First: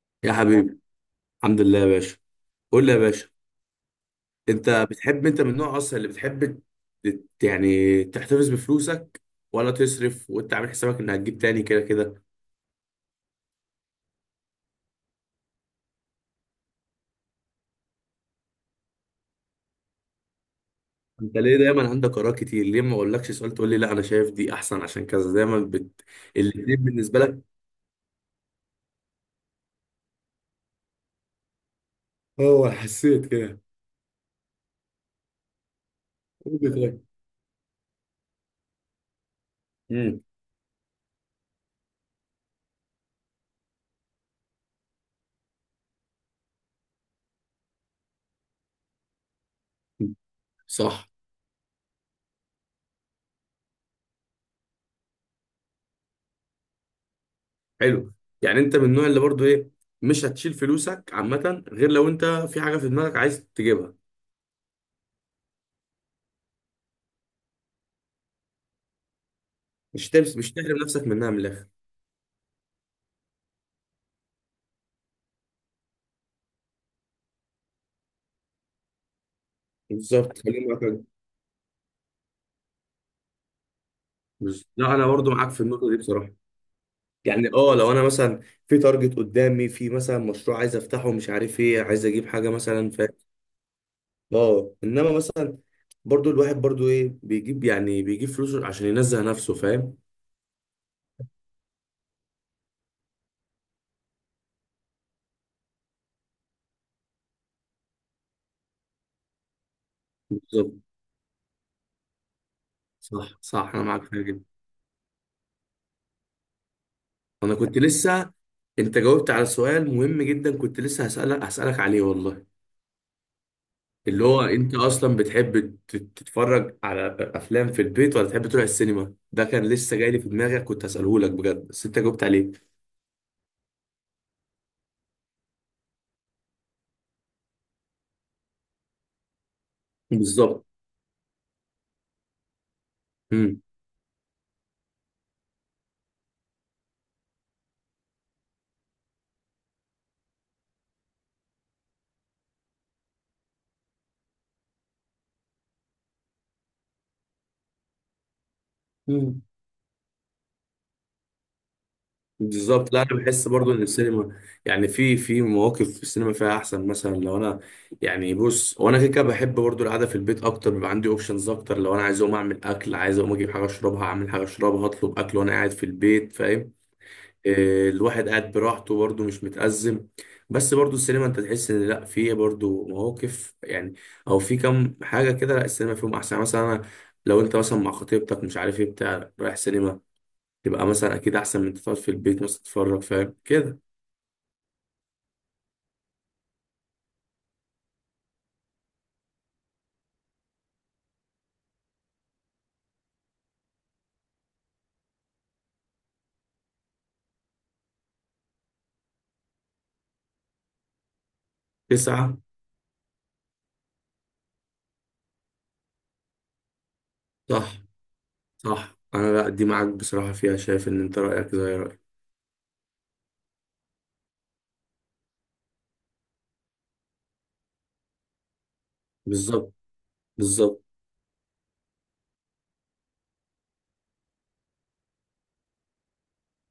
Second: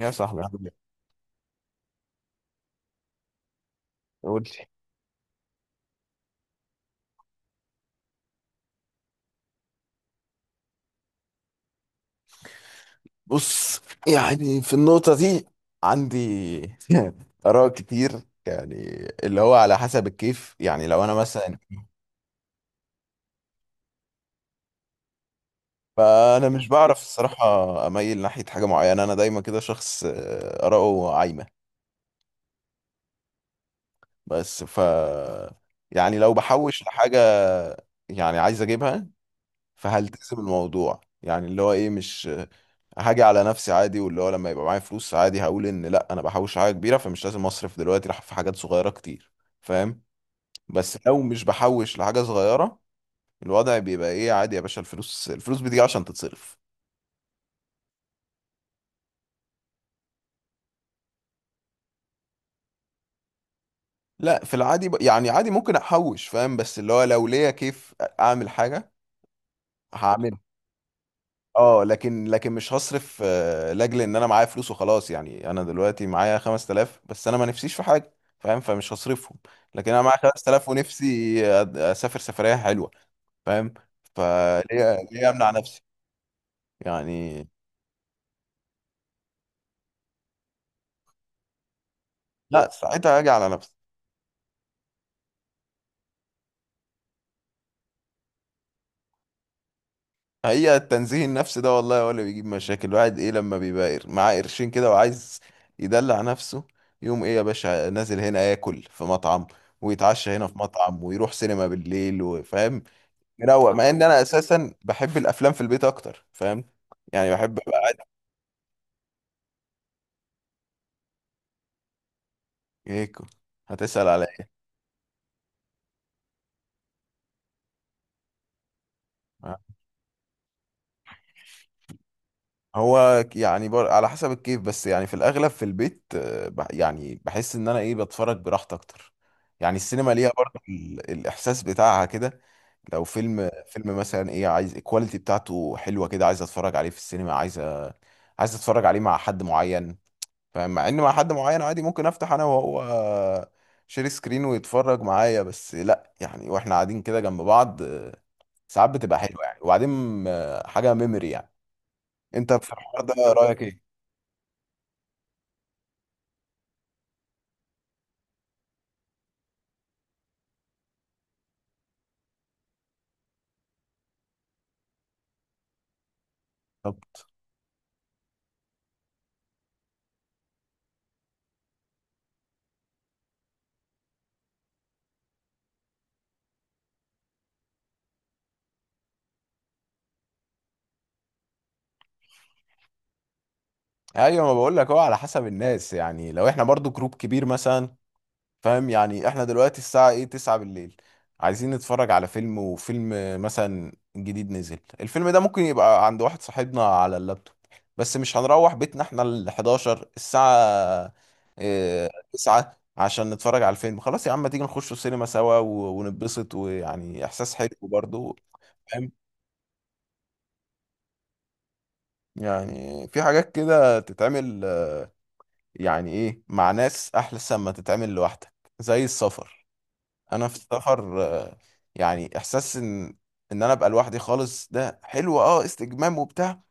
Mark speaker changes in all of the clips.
Speaker 1: يا
Speaker 2: يا
Speaker 1: صاحبي عامل
Speaker 2: حبيبي،
Speaker 1: ايه؟
Speaker 2: الحمد لله يا باشا. قول لي يا باشا،
Speaker 1: قول لي.
Speaker 2: انت بتحب، انت من النوع اصلا اللي بتحب يعني تحتفظ بفلوسك ولا تصرف وانت عامل حسابك انك هتجيب تاني كده كده؟
Speaker 1: بص، يعني في النقطة دي عندي آراء كتير. يعني اللي هو على حسب الكيف. يعني لو أنا
Speaker 2: انت ليه
Speaker 1: مثلا
Speaker 2: دايما عندك اراء كتير؟ ليه ما اقولكش سؤال تقول لي لا انا شايف دي احسن عشان كذا، دايما
Speaker 1: فأنا مش
Speaker 2: الاتنين
Speaker 1: بعرف
Speaker 2: بالنسبه لك؟
Speaker 1: الصراحة أميل ناحية حاجة معينة. أنا دايما كده شخص آراءه عايمة.
Speaker 2: اه حسيت كده.
Speaker 1: بس يعني لو
Speaker 2: قول لي
Speaker 1: بحوش
Speaker 2: طيب.
Speaker 1: لحاجة يعني عايز أجيبها،
Speaker 2: امم
Speaker 1: فهلتزم الموضوع. يعني اللي هو ايه، مش هاجي على نفسي عادي. واللي هو لما يبقى معايا فلوس عادي، هقول ان لا انا بحوش حاجه كبيره فمش لازم اصرف دلوقتي راح في حاجات صغيره كتير. فاهم؟ بس
Speaker 2: صح.
Speaker 1: لو مش بحوش لحاجه صغيره، الوضع بيبقى ايه، عادي يا باشا، الفلوس الفلوس بتيجي عشان تتصرف.
Speaker 2: حلو. يعني انت من النوع اللي برضو ايه، مش هتشيل فلوسك عامه غير لو انت في حاجه في دماغك عايز تجيبها.
Speaker 1: لا في العادي يعني عادي ممكن احوش، فاهم؟ بس اللي هو لو ليا كيف اعمل حاجه
Speaker 2: مش تمس،
Speaker 1: هعمل.
Speaker 2: مش تحرم نفسك منها من الاخر.
Speaker 1: اه، لكن مش هصرف، لاجل ان انا معايا فلوس وخلاص. يعني انا دلوقتي معايا 5,000 بس انا ما نفسيش في حاجه، فاهم؟ فمش هصرفهم. لكن انا معايا
Speaker 2: بالظبط، خليني
Speaker 1: 5,000
Speaker 2: معاك.
Speaker 1: ونفسي اسافر سفريه حلوه، فاهم؟
Speaker 2: لا
Speaker 1: فليه
Speaker 2: انا
Speaker 1: ليه
Speaker 2: برضو
Speaker 1: امنع
Speaker 2: معاك في
Speaker 1: نفسي؟
Speaker 2: النقطه دي بصراحه.
Speaker 1: يعني
Speaker 2: يعني اه لو انا مثلا في تارجت قدامي، في مثلا مشروع عايز افتحه، مش عارف ايه، عايز اجيب حاجه
Speaker 1: لا
Speaker 2: مثلا ف
Speaker 1: ساعتها هاجي على نفسي.
Speaker 2: اه، انما مثلا برضو الواحد ايه بيجيب، يعني بيجيب فلوسه عشان ينزه نفسه، فاهم؟
Speaker 1: هي التنزيه النفسي ده والله هو اللي بيجيب مشاكل الواحد ايه، لما بيبقى معاه قرشين كده وعايز يدلع نفسه. يوم ايه يا باشا نازل هنا ياكل في مطعم، ويتعشى هنا في
Speaker 2: بالظبط.
Speaker 1: مطعم، ويروح سينما بالليل، وفاهم؟
Speaker 2: صح صح،
Speaker 1: مروق.
Speaker 2: انا
Speaker 1: مع
Speaker 2: معاك
Speaker 1: ان انا
Speaker 2: فيها جدا.
Speaker 1: اساسا بحب الافلام في البيت اكتر، فاهم؟ يعني
Speaker 2: انا
Speaker 1: بحب
Speaker 2: كنت
Speaker 1: ابقى
Speaker 2: لسه، انت جاوبت على سؤال مهم جدا، كنت لسه هسألك عليه والله.
Speaker 1: ايكو. هتسأل على
Speaker 2: اللي هو
Speaker 1: ايه؟
Speaker 2: انت اصلا بتحب تتفرج على افلام في البيت ولا تحب تروح السينما؟ ده كان لسه جاي لي في دماغك، كنت هساله لك بجد، بس انت جاوبت عليه.
Speaker 1: هو يعني على حسب الكيف، بس يعني في الاغلب في البيت. يعني بحس ان انا ايه، بتفرج براحتي اكتر. يعني السينما ليها برضه
Speaker 2: بالظبط.
Speaker 1: الاحساس بتاعها كده. لو فيلم
Speaker 2: امم
Speaker 1: فيلم مثلا ايه، عايز الكواليتي بتاعته حلوه كده، عايز اتفرج عليه في السينما، عايز عايز اتفرج عليه مع حد معين. فمع ان مع حد معين عادي، ممكن افتح انا وهو شير سكرين ويتفرج معايا. بس لا يعني واحنا قاعدين كده جنب بعض، ساعات بتبقى
Speaker 2: امم
Speaker 1: حلوه يعني. وبعدين حاجه ميموري يعني. انت في
Speaker 2: بالظبط. لا
Speaker 1: الحوار ده
Speaker 2: انا بحس
Speaker 1: رايك
Speaker 2: برضو
Speaker 1: ايه؟
Speaker 2: ان السينما، يعني في مواقف في السينما فيها احسن. مثلا لو انا، يعني بص، وانا كده كده بحب برضو القعده في البيت اكتر، بيبقى عندي اوبشنز اكتر. لو انا عايز اقوم اعمل اكل، عايز اقوم اجيب حاجه اشربها، اعمل حاجه اشربها، اطلب اكل وانا قاعد في البيت، فاهم؟
Speaker 1: طب،
Speaker 2: الواحد قاعد براحته برضه، مش متأزم. بس برضه السينما انت تحس ان لا، في برضه مواقف يعني، او في كم حاجة كده لا السينما فيهم احسن. يعني مثلا انا، لو انت مثلا مع خطيبتك، مش عارف ايه بتاع، رايح سينما، تبقى مثلا اكيد احسن من انت تقعد في البيت مثلا تتفرج، فاهم كده؟
Speaker 1: ايوه، ما بقول لك هو على حسب الناس. يعني لو احنا برضو جروب كبير مثلا، فاهم؟ يعني احنا دلوقتي الساعة ايه، 9 بالليل، عايزين نتفرج على فيلم، وفيلم مثلا جديد نزل الفيلم ده، ممكن يبقى عند واحد صاحبنا على اللابتوب. بس مش هنروح بيتنا احنا ال 11 الساعة، اه
Speaker 2: تسعة،
Speaker 1: 9، عشان نتفرج على الفيلم. خلاص يا عم، ما تيجي نخش السينما سوا ونتبسط، ويعني احساس حلو
Speaker 2: صح.
Speaker 1: برضه،
Speaker 2: صح،
Speaker 1: فاهم؟
Speaker 2: انا لا دي معاك بصراحة فيها، شايف ان انت رأيك زي رأيي.
Speaker 1: يعني في حاجات كده تتعمل، يعني ايه، مع ناس احلى ما تتعمل لوحدك. زي السفر.
Speaker 2: بالظبط.
Speaker 1: انا في
Speaker 2: بالظبط.
Speaker 1: السفر، يعني احساس ان انا ابقى لوحدي خالص ده حلو، اه، استجمام وبتاع.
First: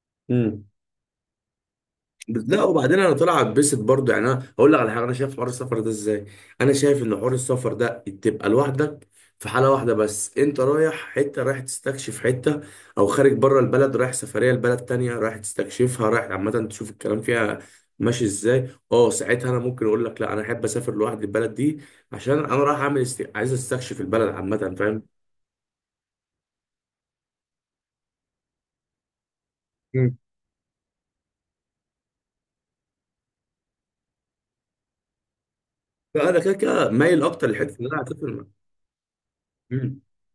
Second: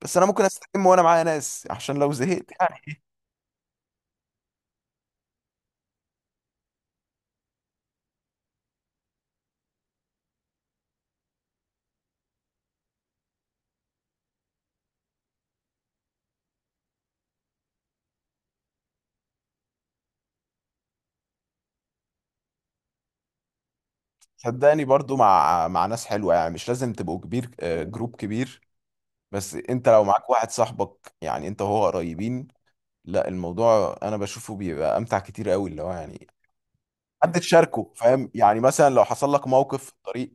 Speaker 1: بس انا ممكن
Speaker 2: مم.
Speaker 1: استجم وانا معايا ناس عشان لو زهقت
Speaker 2: لا، وبعدين
Speaker 1: يعني.
Speaker 2: انا طلع اتبسط برضه. يعني انا هقول لك على حاجه، انا شايف حوار السفر ده ازاي. انا شايف ان حوار السفر ده تبقى لوحدك في حاله واحده بس، انت رايح حته، رايح تستكشف حته، او خارج بره البلد، رايح سفريه لبلد تانية رايح تستكشفها، رايح عامه تشوف الكلام فيها ماشي ازاي. اه، ساعتها انا ممكن اقول لك لا انا احب اسافر لوحدي البلد دي، عشان انا رايح اعمل عايز استكشف البلد عامه،
Speaker 1: صدقني
Speaker 2: فاهم؟
Speaker 1: برضو مع ناس حلوه، يعني مش لازم تبقوا كبير، جروب كبير. بس انت لو
Speaker 2: مم.
Speaker 1: معاك واحد صاحبك، يعني انت وهو قريبين. لا الموضوع انا بشوفه بيبقى امتع كتير قوي، اللي هو يعني
Speaker 2: فانا كده كده مايل
Speaker 1: حد
Speaker 2: اكتر للحته اللي
Speaker 1: تشاركه،
Speaker 2: انا
Speaker 1: فاهم؟
Speaker 2: هسافر.
Speaker 1: يعني مثلا لو حصل لك موقف في
Speaker 2: مم.
Speaker 1: الطريق،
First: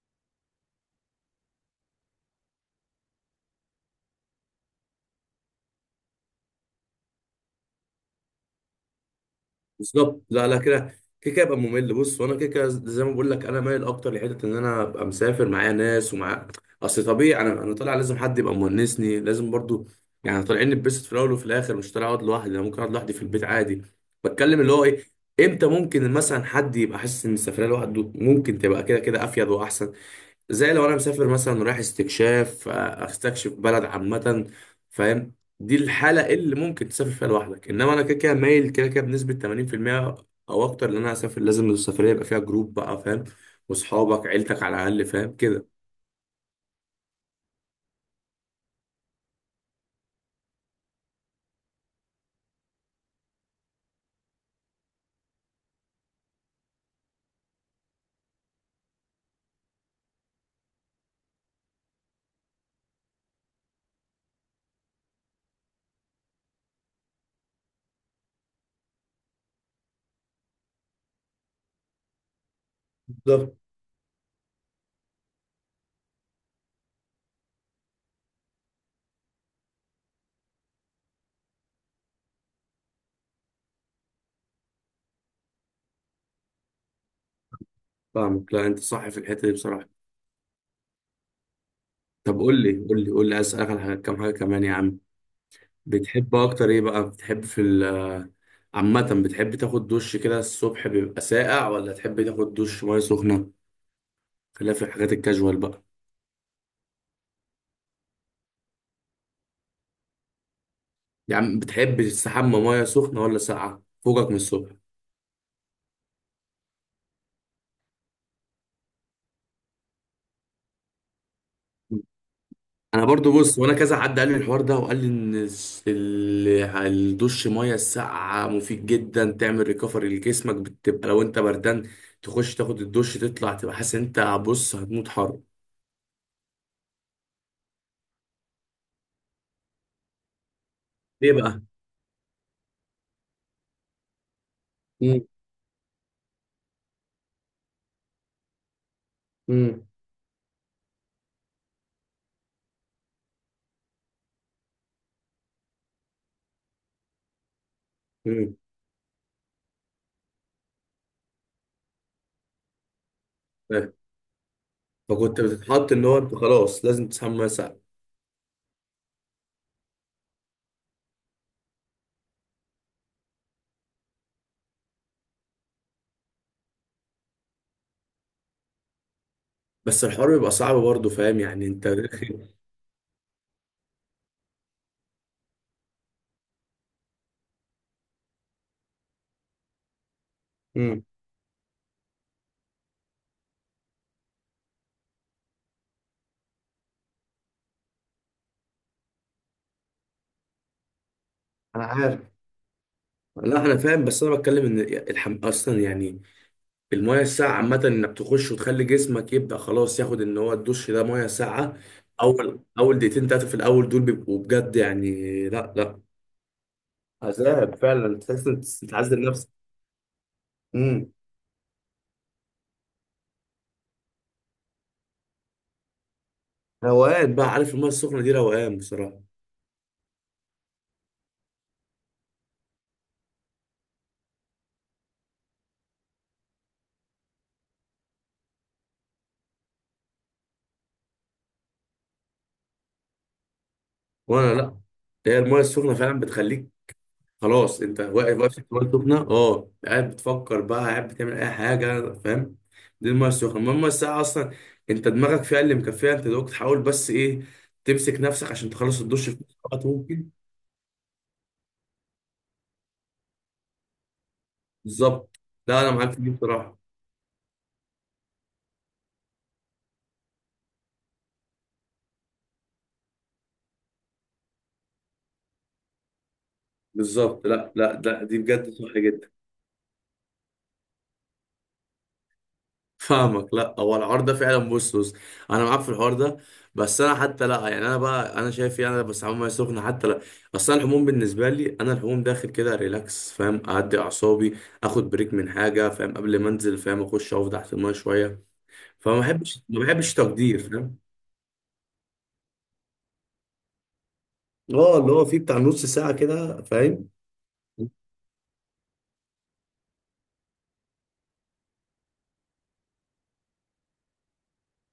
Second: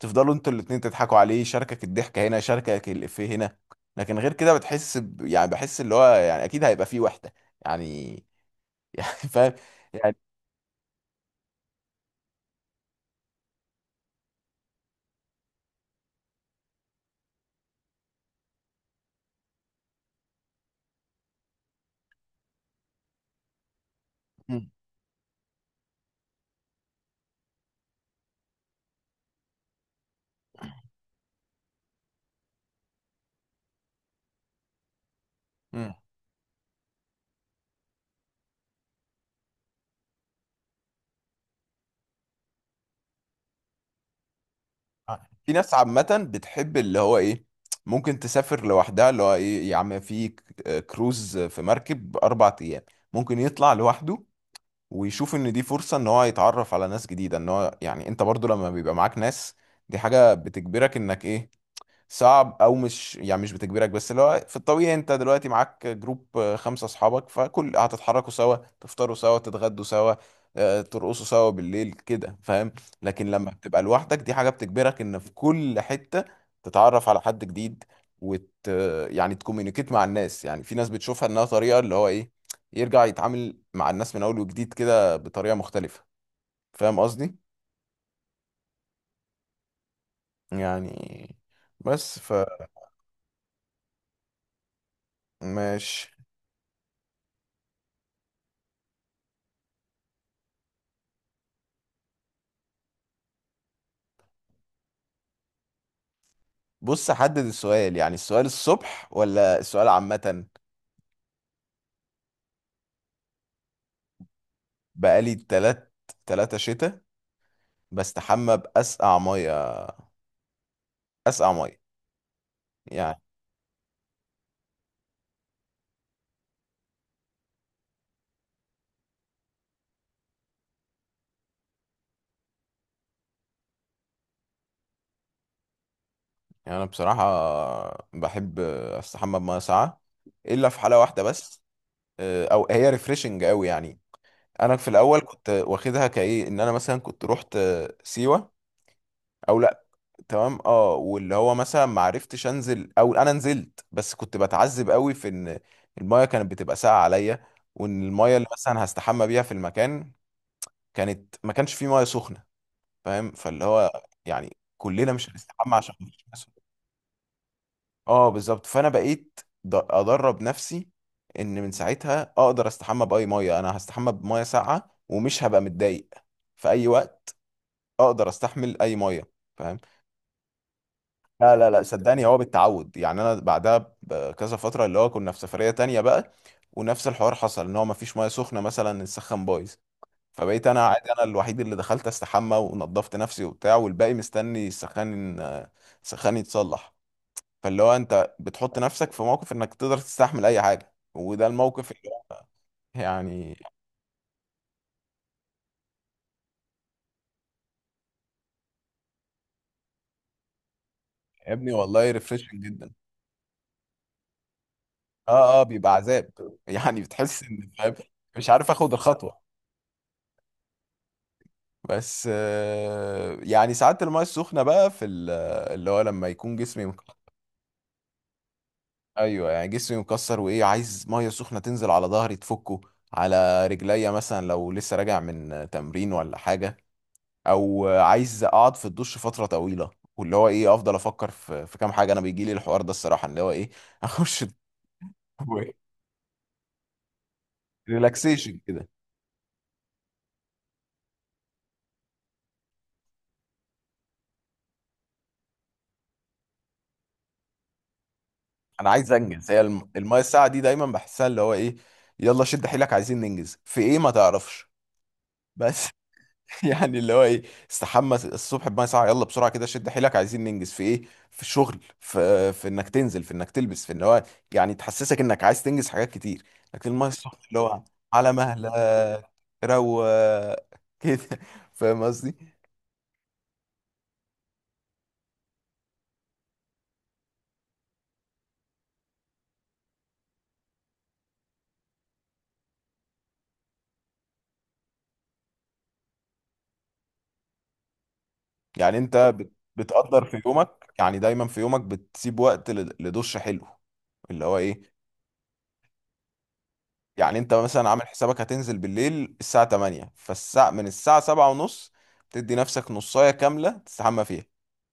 Speaker 1: تفضلوا انتوا الاتنين تضحكوا عليه، يشاركك الضحكة هنا، يشاركك الإفيه هنا. لكن غير كده بتحس يعني بحس اللي هو يعني أكيد هيبقى فيه وحدة. يعني يعني فاهم؟ يعني.
Speaker 2: بالظبط. لا كده، كده كده يبقى ممل. بص، وانا كده كده زي ما بقول لك انا مايل اكتر لحته ان انا ابقى مسافر معايا ناس ومع، اصل طبيعي انا طالع لازم حد يبقى مونسني، لازم برضو. يعني طالعين نتبسط في الاول وفي الاخر، مش طالع اقعد لوحدي، انا ممكن اقعد لوحدي في البيت عادي. بتكلم
Speaker 1: مم.
Speaker 2: اللي هو ايه، امتى ممكن مثلا حد يبقى حاسس ان السفريه لوحده ممكن تبقى كده كده افيد واحسن. زي لو انا مسافر مثلا رايح استكشاف، استكشف بلد عامة، فاهم؟ دي
Speaker 1: مم.
Speaker 2: الحالة اللي ممكن تسافر فيها لوحدك. انما انا كده كده مايل كده كده بنسبة 80% او اكتر، ان انا اسافر لازم السفرية يبقى فيها جروب بقى، فاهم؟ واصحابك، عيلتك على الاقل، فاهم
Speaker 1: في
Speaker 2: كده؟
Speaker 1: ناس عامة بتحب اللي هو إيه، ممكن تسافر لوحدها. اللي هو إيه، يا عم في كروز في مركب 4 أيام، ممكن يطلع لوحده، ويشوف إن دي فرصة إن هو يتعرف على ناس جديدة. إن هو يعني أنت برضو لما بيبقى معاك ناس، دي حاجة بتجبرك إنك إيه، صعب او مش، يعني مش بتجبرك، بس اللي هو في الطبيعي انت دلوقتي معاك جروب، 5 اصحابك، فكل هتتحركوا سوا، تفطروا سوا، تتغدوا سوا، ترقصوا سوا بالليل كده، فاهم؟ لكن لما
Speaker 2: بالظبط.
Speaker 1: بتبقى لوحدك، دي حاجة بتجبرك ان في كل حتة تتعرف على حد جديد، وت يعني تكومينيكيت مع الناس. يعني في ناس بتشوفها انها طريقة اللي هو ايه، يرجع يتعامل مع الناس من اول وجديد كده بطريقة مختلفة، فاهم قصدي؟
Speaker 2: فاهمك. لا انت صح في الحتة دي بصراحة.
Speaker 1: يعني. بس.
Speaker 2: طب قول لي، قول لي عايز اسالك على كام حاجة كمان يا عم.
Speaker 1: فماشي.
Speaker 2: بتحب اكتر ايه بقى؟ بتحب في ال عامة، بتحب تاخد دش كده الصبح بيبقى ساقع ولا تحب تاخد دش مية سخنة؟ خلاف الحاجات الكاجوال بقى.
Speaker 1: بص، حدد السؤال، يعني السؤال الصبح ولا السؤال عامة؟
Speaker 2: يا عم بتحب تستحمى ميه سخنه ولا ساقعه فوقك من الصبح؟
Speaker 1: بقالي 3 شتاء بستحمى بأسقع مية، أسقع مية
Speaker 2: انا
Speaker 1: يعني.
Speaker 2: برضو بص، وانا كذا حد قال لي الحوار ده وقال لي ان الدش ميه الساقعه مفيد جدا، تعمل ريكفري لجسمك، بتبقى لو انت بردان تخش تاخد الدش تطلع تبقى حاسس ان انت، بص هتموت حر.
Speaker 1: أنا بصراحة بحب أستحمى بمية ساقعة، إلا في حالة واحدة
Speaker 2: ليه بقى؟
Speaker 1: بس. أو هي ريفريشنج أوي يعني. أنا في الأول
Speaker 2: امم
Speaker 1: كنت واخدها كإيه إن أنا مثلا كنت رحت سيوة أو
Speaker 2: امم
Speaker 1: تمام، اه، واللي هو مثلا ما عرفتش انزل او انا نزلت بس كنت بتعذب قوي في ان المايه كانت بتبقى ساقعه عليا، وان المايه اللي
Speaker 2: امم
Speaker 1: مثلا هستحمى بيها في المكان كانت ما كانش فيه مايه سخنه، فاهم؟ فاللي هو يعني كلنا مش
Speaker 2: فكنت
Speaker 1: هنستحمى
Speaker 2: بتتحط
Speaker 1: عشان
Speaker 2: ان
Speaker 1: مفيش
Speaker 2: هو
Speaker 1: مية
Speaker 2: انت
Speaker 1: سخنة.
Speaker 2: خلاص لازم تسحب ميه ساقعه.
Speaker 1: اه بالظبط. فانا بقيت ادرب نفسي ان من ساعتها اقدر استحمى باي مايه. انا هستحمى بمايه ساقعه ومش هبقى متضايق. في اي وقت اقدر استحمل اي مايه، فاهم؟
Speaker 2: بس الحوار بيبقى صعب برضه، فاهم
Speaker 1: لا
Speaker 2: يعني
Speaker 1: لا لا،
Speaker 2: انت؟
Speaker 1: صدقني هو بالتعود. يعني انا بعدها بكذا فتره اللي هو كنا في سفريه تانية بقى، ونفس الحوار حصل ان هو مفيش ميه سخنه، مثلا السخن بايظ. فبقيت انا
Speaker 2: امم
Speaker 1: عادي، انا الوحيد اللي دخلت استحمى ونضفت نفسي وبتاع، والباقي مستني السخان، السخان يتصلح. فاللي هو انت بتحط نفسك في موقف انك تقدر تستحمل اي حاجه، وده
Speaker 2: انا
Speaker 1: الموقف اللي
Speaker 2: عارف.
Speaker 1: هو يعني.
Speaker 2: لا انا فاهم، بس انا بتكلم ان اصلا يعني الميه الساقعه عامه انك تخش وتخلي جسمك يبدا خلاص ياخد ان هو الدش ده ميه
Speaker 1: يا ابني
Speaker 2: ساقعه.
Speaker 1: والله
Speaker 2: اول
Speaker 1: ريفريشنج جدا.
Speaker 2: اول دقيقتين ثلاثه في الاول دول بيبقوا بجد يعني.
Speaker 1: اه اه،
Speaker 2: لا
Speaker 1: بيبقى
Speaker 2: لا
Speaker 1: عذاب يعني. بتحس ان،
Speaker 2: عذاب
Speaker 1: فاهم؟
Speaker 2: فعلا، تحس
Speaker 1: مش
Speaker 2: إن انت
Speaker 1: عارف اخد
Speaker 2: بتعذب
Speaker 1: الخطوه.
Speaker 2: نفسك. امم،
Speaker 1: بس يعني ساعات المايه السخنه بقى في اللي هو لما يكون جسمي
Speaker 2: روقان بقى. عارف الميه السخنه دي روقان بصراحه.
Speaker 1: ايوه يعني جسمي مكسر وايه، عايز ميه سخنه تنزل على ظهري تفكه، على رجليا مثلا لو لسه راجع من تمرين ولا حاجه، او عايز اقعد في الدش فتره طويله. واللي هو ايه، افضل افكر في كام حاجه انا بيجي لي الحوار ده الصراحه، اللي هو ايه، اخش
Speaker 2: وانا لا، هي الميه السخنه فعلا بتخليك، خلاص انت واقف
Speaker 1: ريلاكسيشن
Speaker 2: في الميه
Speaker 1: كده.
Speaker 2: السخنه، اه قاعد بتفكر بقى، قاعد بتعمل اي حاجه، فاهم؟ دي الميه السخنه. المهم الميه الساقعه اصلا، انت دماغك فيها اللي مكفيها، انت دوك تحاول بس ايه، تمسك نفسك عشان
Speaker 1: انا
Speaker 2: تخلص
Speaker 1: عايز
Speaker 2: الدش في
Speaker 1: انجز،
Speaker 2: أقصى
Speaker 1: هي
Speaker 2: وقت
Speaker 1: المايه
Speaker 2: ممكن.
Speaker 1: الساعه دي دايما بحسها اللي هو ايه، يلا شد حيلك، عايزين ننجز في ايه ما تعرفش.
Speaker 2: بالظبط، لا
Speaker 1: بس
Speaker 2: انا معاك في دي بصراحه.
Speaker 1: يعني اللي هو ايه، استحمى الصبح بميه ساقعه، يلا بسرعه كده، شد حيلك، عايزين ننجز في ايه، في الشغل، في انك تنزل، في انك تلبس، في ان هو يعني تحسسك انك عايز تنجز حاجات كتير. لكن الميه السخنه
Speaker 2: بالظبط،
Speaker 1: اللي
Speaker 2: لا
Speaker 1: هو،
Speaker 2: لا لا
Speaker 1: على
Speaker 2: دي بجد
Speaker 1: مهلك،
Speaker 2: صح جدا.
Speaker 1: روق كده، فاهم قصدي؟
Speaker 2: فاهمك. لا، هو الحوار ده فعلا، بص بص، انا معاك في الحوار ده. بس انا حتى لا، يعني انا بقى انا شايف، يعني انا بستعمل ميه سخنه حتى لا، اصل أنا الحموم بالنسبه لي، انا الحموم داخل كده ريلاكس، فاهم، اهدي اعصابي، اخد بريك من حاجه، فاهم، قبل ما انزل، فاهم، اخش اقف تحت الميه شويه.
Speaker 1: يعني انت
Speaker 2: فما بحبش، ما بحبش
Speaker 1: بتقدر في
Speaker 2: تقدير،
Speaker 1: يومك،
Speaker 2: فاهم؟
Speaker 1: يعني دايما في يومك بتسيب وقت لدش حلو. اللي هو ايه،
Speaker 2: اه، اللي هو فيه بتاع نص ساعه كده، فاهم؟
Speaker 1: يعني انت مثلا عامل حسابك هتنزل بالليل الساعة 8، من الساعة 7 ونص تدي نفسك نصاية كاملة تستحمى فيها.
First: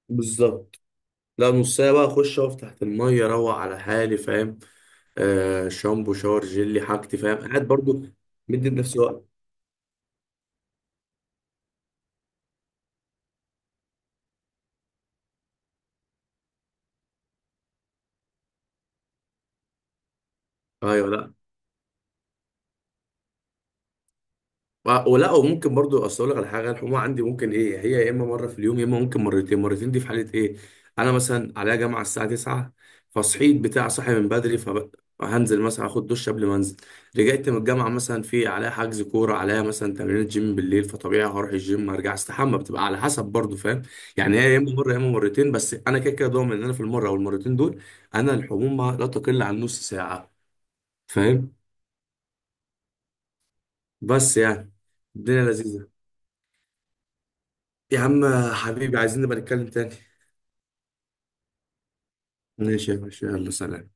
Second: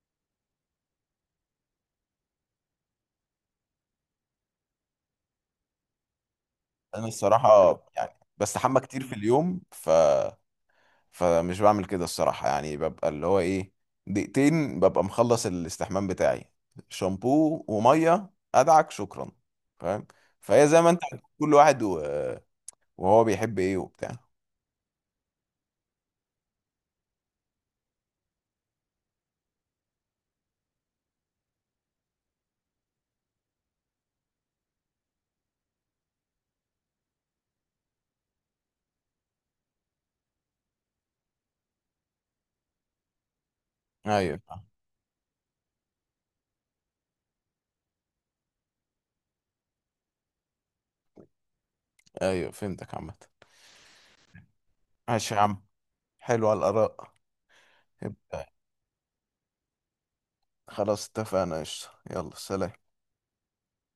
Speaker 2: بالظبط. لا نص ساعه بقى، اخش اقف تحت الميه اروق على حالي، فاهم، آه شامبو شاور جيلي
Speaker 1: انا
Speaker 2: حاجتي، فاهم، قاعد
Speaker 1: الصراحه
Speaker 2: برضو
Speaker 1: يعني
Speaker 2: مدي
Speaker 1: بستحمى
Speaker 2: لنفسي
Speaker 1: كتير في
Speaker 2: وقت.
Speaker 1: اليوم فمش بعمل كده الصراحه. يعني ببقى اللي هو ايه، دقيقتين ببقى مخلص الاستحمام بتاعي، شامبو وميه، ادعك شكرا، فاهم؟ فهي زي ما انت
Speaker 2: ايوه.
Speaker 1: بتقول،
Speaker 2: لا،
Speaker 1: كل واحد وهو بيحب ايه وبتاع.
Speaker 2: ولا وممكن برضو، اصل اقول لك على حاجه، الحمومه عندي ممكن ايه، هي يا اما مره في اليوم يا اما ممكن مرتين. مرتين دي في حاله ايه، انا مثلا عليا جامعه الساعه 9، فصحيت بتاع، صاحي من بدري، فهنزل مثلا اخد دش قبل ما انزل. رجعت من الجامعه مثلا في عليا حجز كوره، عليا مثلا تمرين جيم بالليل، فطبيعي هروح الجيم ارجع استحمى. بتبقى على حسب برضو، فاهم؟
Speaker 1: ايوه
Speaker 2: يعني هي يا اما مره يا اما مرتين. بس انا كده كده ضامن ان انا في المره او المرتين دول، انا الحمومه لا تقل عن نص ساعه، فاهم؟
Speaker 1: ايوه، فهمتك عامه.
Speaker 2: بس يعني
Speaker 1: ماشي يا
Speaker 2: الدنيا
Speaker 1: عم،
Speaker 2: لذيذه
Speaker 1: حلوة الاراء.
Speaker 2: يا عم.
Speaker 1: يبقى
Speaker 2: حبيبي، عايزين نبقى نتكلم تاني.
Speaker 1: خلاص، اتفقنا قشطة. يلا سلام.
Speaker 2: ماشي يا باشا، يلا سلام.